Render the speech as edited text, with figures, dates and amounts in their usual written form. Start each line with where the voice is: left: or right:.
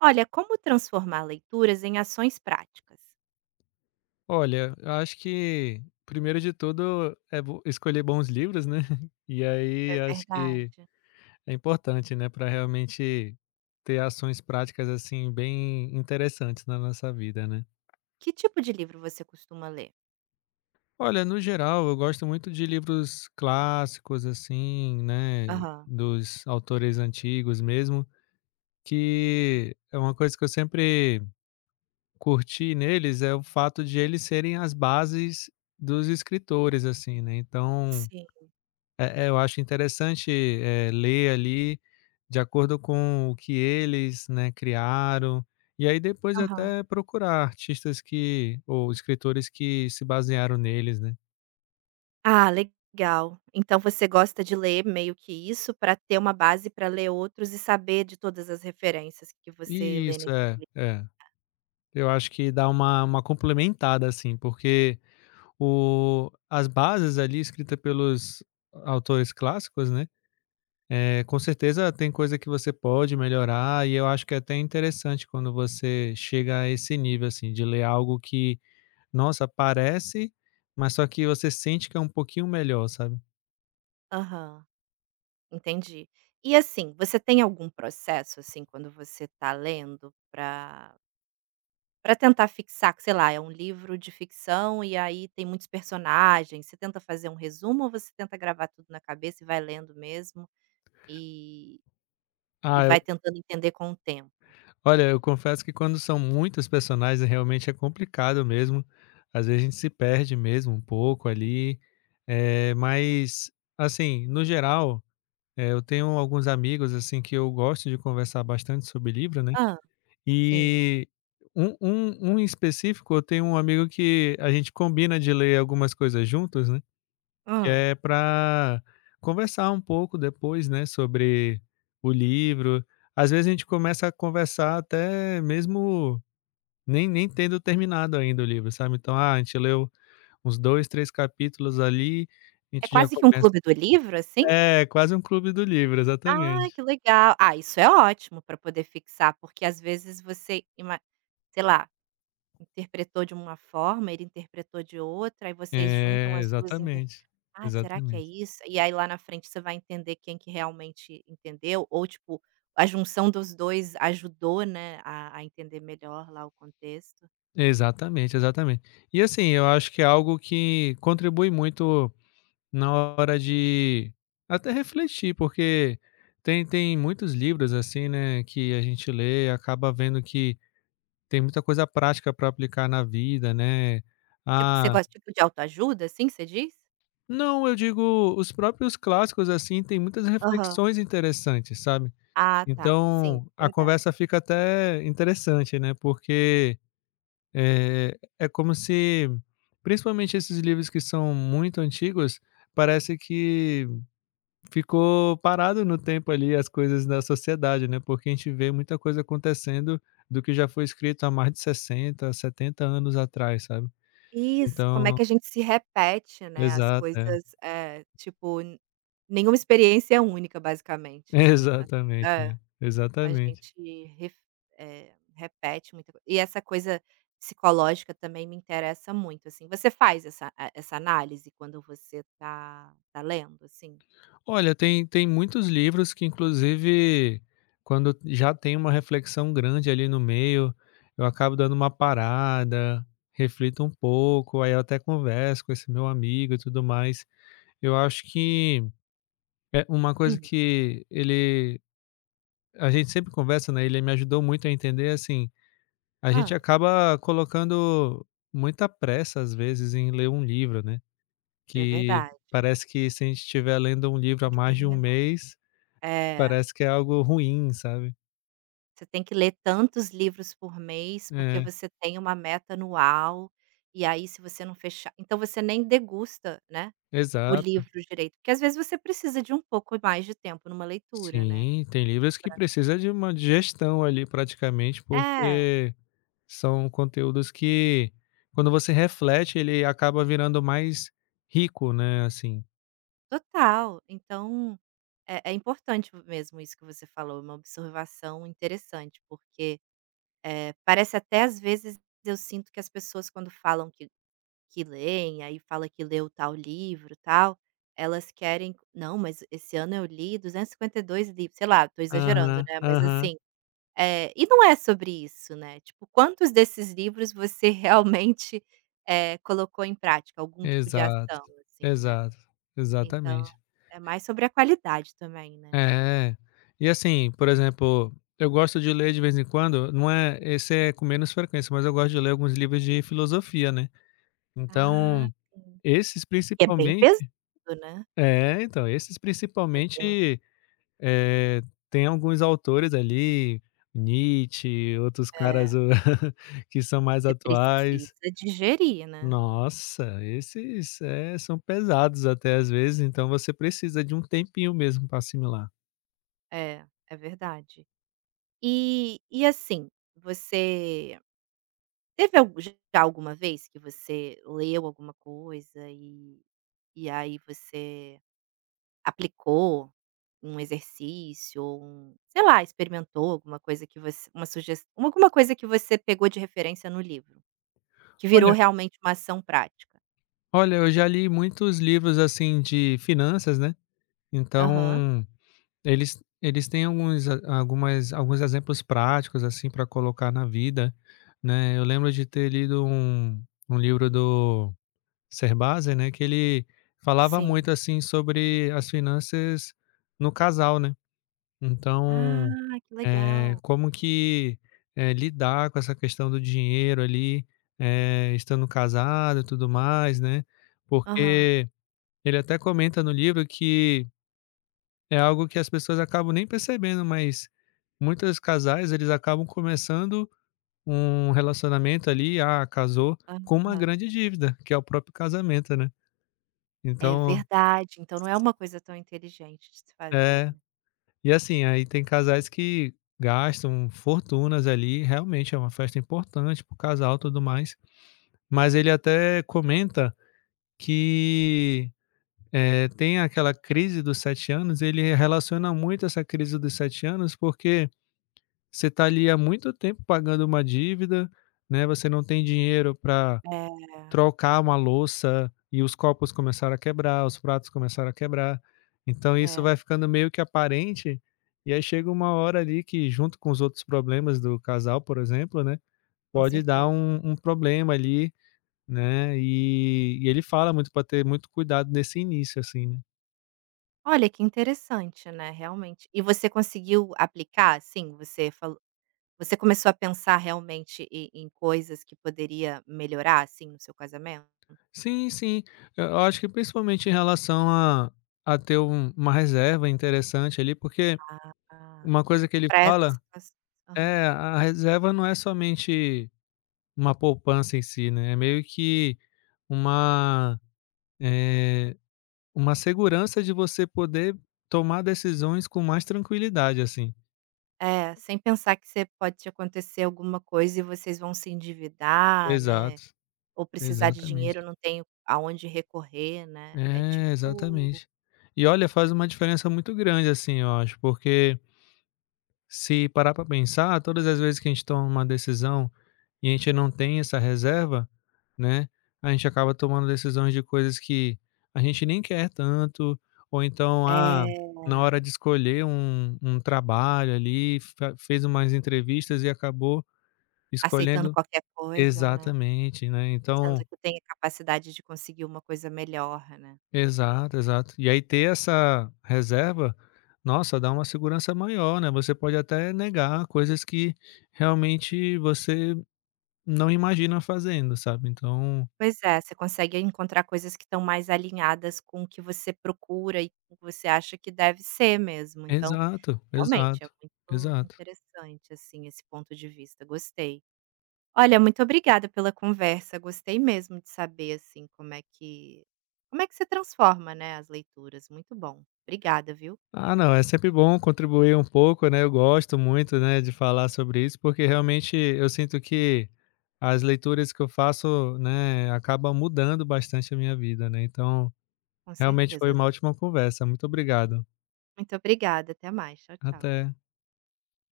right: Olha, como transformar leituras em ações práticas?
left: Olha, eu acho que primeiro de tudo é bo escolher bons livros, né. E
right: É
left: aí acho que
right: verdade.
left: é importante, né, para realmente ter ações práticas, assim, bem interessantes na nossa vida, né.
right: Que tipo de livro você costuma ler?
left: Olha, no geral eu gosto muito de livros clássicos, assim, né,
right: Aham.
left: dos autores antigos mesmo, que é uma coisa que eu sempre curti neles é o fato de eles serem as bases dos escritores, assim, né. Então
right: Sim,
left: É, eu acho interessante, ler ali de acordo com o que eles, né, criaram, e aí depois
right: aham.
left: até procurar artistas que ou escritores que se basearam neles, né.
right: Ah, legal. Então você gosta de ler meio que isso para ter uma base para ler outros e saber de todas as referências que você lê
left: Isso,
right: nesse
left: é, é. Eu acho que dá uma complementada, assim, porque o as bases ali escrita pelos autores clássicos, né, com certeza tem coisa que você pode melhorar, e eu acho que é até interessante quando você chega a esse nível, assim, de ler algo que, nossa, parece, mas só que você sente que é um pouquinho melhor, sabe.
right: aham, Entendi. E assim, você tem algum processo, assim, quando você tá lendo para Pra tentar fixar que, sei lá, é um livro de ficção e aí tem muitos personagens, você tenta fazer um resumo ou você tenta gravar tudo na cabeça e vai lendo mesmo e e
left: Ah, eu
right: vai tentando entender com o tempo?
left: olha, eu confesso que quando são muitos personagens, realmente é complicado mesmo. Às vezes a gente se perde mesmo um pouco ali, mas, assim, no geral, eu tenho alguns amigos, assim, que eu gosto de conversar bastante sobre livro, né,
right: Hã, sim.
left: e um em específico, eu tenho um amigo que a gente combina de ler algumas coisas juntos, né. Que
right: Hã.
left: é para conversar um pouco depois, né, sobre o livro. Às vezes a gente começa a conversar até mesmo nem tendo terminado ainda o livro, sabe. Então, ah, a gente leu uns 2, 3 capítulos ali, a
right: É
left: gente já
right: quase que um
left: começa.
right: clube do livro, assim?
left: É, quase um clube do livro,
right: Ah,
left: exatamente.
right: que legal. Ah, isso é ótimo pra poder fixar, porque às vezes você ima, sei lá, interpretou de uma forma, ele interpretou de outra, aí vocês juntam
left: É,
right: as 2 inter.
left: exatamente,
right: Ah, será que é
left: exatamente.
right: isso? E aí lá na frente você vai entender quem que realmente entendeu, ou tipo, a junção dos 2 ajudou, né, a entender melhor lá o contexto.
left: Exatamente, exatamente. E assim, eu acho que é algo que contribui muito na hora de até refletir, porque tem muitos livros, assim, né, que a gente lê e acaba vendo que tem muita coisa prática para aplicar na vida, né.
right: Tipo,
left: Ah,
right: você gosta tipo de autoajuda, assim, você diz?
left: não, eu digo os próprios clássicos, assim, tem muitas
right: Aham.
left: reflexões interessantes, sabe.
right: Ah tá, sim,
left: Então a
right: verdade.
left: conversa fica até interessante, né, porque é como se, principalmente esses livros que são muito antigos, parece que ficou parado no tempo ali as coisas da sociedade, né, porque a gente vê muita coisa acontecendo do que já foi escrito há mais de 60, 70 anos atrás, sabe.
right: Isso, como é
left: Então
right: que a gente se repete, né, as
left: exato, é.
right: coisas, tipo, n- nenhuma experiência é única basicamente, né. A
left: Exatamente,
right: é.
left: né,
right: A
left: exatamente.
right: gente ref, repete muita coi e essa coisa psicológica também me interessa muito, assim. Você faz essa a essa análise quando você tá lendo, assim?
left: Olha, tem muitos livros que inclusive, quando já tem uma reflexão grande ali no meio, eu acabo dando uma parada, reflito um pouco, aí eu até converso com esse meu amigo e tudo mais. Eu acho que é uma coisa
right: Uhum.
left: que ele, a gente sempre conversa, né, ele me ajudou muito a entender, assim, a
right: "Hã,
left: gente acaba colocando muita pressa, às vezes, em ler um livro, né,
right: é
left: que
right: verdade,
left: parece que se a gente estiver lendo um livro
right: tem
left: há
right: que
left: mais de um
right: terminar".
left: mês,
right: É,
left: parece que é algo ruim, sabe.
right: você tem que ler tantos livros por mês, porque
left: É,
right: você tem uma meta anual, e aí se você não fechar então você nem degusta, né, o
left: exato.
right: livro direito, porque às vezes você precisa de um pouco mais de tempo numa leitura, né.
left: Sim, tem livros que precisa de uma digestão ali, praticamente,
right: É,
left: porque são conteúdos que, quando você reflete, ele acaba virando mais rico, né, assim.
right: total. Então é, é importante mesmo isso que você falou, é uma observação interessante, porque parece até às vezes eu sinto que as pessoas quando falam que leem, aí fala que leu tal livro, tal, elas querem, não, mas esse ano eu li 252 livros, sei lá, tô exagerando,
left: Aham,
right: né? Mas
left: aham.
right: assim, e não é sobre isso, né? Tipo, quantos desses livros você realmente, colocou em prática, algum tipo de
left: Exato,
right: ação, assim, né?
left: exato,
right: Então,
left: exatamente.
right: é mais sobre a qualidade também, né?
left: É, e assim, por exemplo, eu gosto de ler de vez em quando, não é esse é com menos frequência, mas eu gosto de ler alguns livros de filosofia, né.
right: Ah,
left: Então,
right: sim.
left: esses
right: Que é bem
left: principalmente.
right: pesado, né.
left: É, então, esses
right: É denso.
left: principalmente, eh, tem alguns autores ali, Nietzsche, outros
right: É,
left: caras o que são mais
right: você
left: atuais.
right: precisa digerir, né.
left: Nossa, esses, são pesados até às vezes, então você precisa de um tempinho mesmo para assimilar.
right: É, é verdade. E assim, você teve algu, já alguma vez que você leu alguma coisa e aí você aplicou um exercício ou um, sei lá, experimentou alguma coisa que você, uma sugestão, alguma coisa que você pegou de referência no livro, que virou
left: Olha
right: realmente uma ação prática?
left: olha, eu já li muitos livros, assim, de finanças, né,
right: Aham,
left: então eles têm alguns a- algumas alguns exemplos práticos, assim, para colocar na vida, né. Eu lembro de ter lido um livro do Serbazer, né, que ele falava
right: sim.
left: muito, assim, sobre as finanças no casal, né. Então,
right: Ah, que legal.
left: como que, lidar com essa questão do dinheiro ali, estando casado e tudo mais, né.
right: Aham,
left: Porque ele até comenta no livro que é algo que as pessoas acabam nem percebendo, mas muitos casais, eles acabam começando um relacionamento ali, ah, casou, com uma
right: aham.
left: grande dívida, que é o próprio casamento, né.
right: É
left: Então
right: verdade, então não é uma coisa tão inteligente de se fazer,
left: é.
right: né.
left: E assim, aí tem casais que gastam fortunas ali, realmente é uma festa importante para o casal, e tudo mais. Mas ele até comenta que, tem aquela crise dos 7 anos, ele relaciona muito essa crise dos 7 anos, porque você está ali há muito tempo pagando uma dívida, né, você não tem dinheiro para trocar uma louça e os copos começaram a quebrar, os pratos começaram a quebrar. Então
right: É,
left: isso
right: é,
left: vai ficando meio que aparente, e aí chega uma hora ali que, junto com os outros problemas do casal, por exemplo, né,
right: com
left: pode dar
right: certeza.
left: um problema ali, né, e ele fala muito para ter muito cuidado nesse início, assim, né.
right: Olha, que interessante, né, realmente. E você conseguiu aplicar, assim? Você falou, você começou a pensar realmente em em coisas que poderia melhorar, assim, no seu casamento?
left: Sim, sim. Eu acho que principalmente em relação a ter uma reserva interessante ali, porque
right: Ah,
left: uma coisa que ele
right: pra essas
left: fala
right: situações. Aham.
left: é, a reserva não é somente uma poupança em si, né, é meio que uma, eh, uma segurança de você poder tomar decisões com mais tranquilidade, assim.
right: É, sem pensar que você pode te acontecer alguma coisa e vocês vão se endividar, né.
left: Exato,
right: Ou precisar de
left: exatamente.
right: dinheiro, não tenho aonde recorrer, né. É
left: É,
right: tipo
left: exatamente. E olha, faz uma diferença muito grande, assim, eu acho, porque, se parar para pensar, ah, todas as vezes que a gente toma uma decisão e a gente não tem essa reserva, né, a gente acaba tomando decisões de coisas que a gente nem quer tanto, ou então, ah,
right: é,
left: na hora de escolher um trabalho ali, fa fez umas entrevistas e acabou
right: aceitando
left: escolhendo,
right: qualquer coisa, né,
left: exatamente, né,
right: sendo
left: então
right: que tem a capacidade de conseguir uma coisa melhor, né.
left: exato, exato. E aí ter essa reserva, nossa, dá uma segurança maior, né, você pode até negar coisas que realmente você não imagina fazendo, sabe, então
right: Pois é, você consegue encontrar coisas que estão mais alinhadas com o que você procura e com o que você acha que deve ser mesmo. Então,
left: exato,
right: realmente é
left: exato,
right: muito
left: exato.
right: interessante, assim, esse ponto de vista, gostei. Olha, muito obrigada pela conversa. Gostei mesmo de saber, assim, como é que, como é que você transforma, né, as leituras. Muito bom. Obrigada, viu.
left: Ah, não, é sempre bom contribuir um pouco, né, eu gosto muito, né, de falar sobre isso, porque realmente eu sinto que as leituras que eu faço, né, acaba mudando bastante a minha vida, né, então
right: Com
left: realmente foi
right: certeza.
left: uma ótima conversa. Muito obrigado.
right: Muito obrigada. Até mais. Tchau, tchau.
left: Até.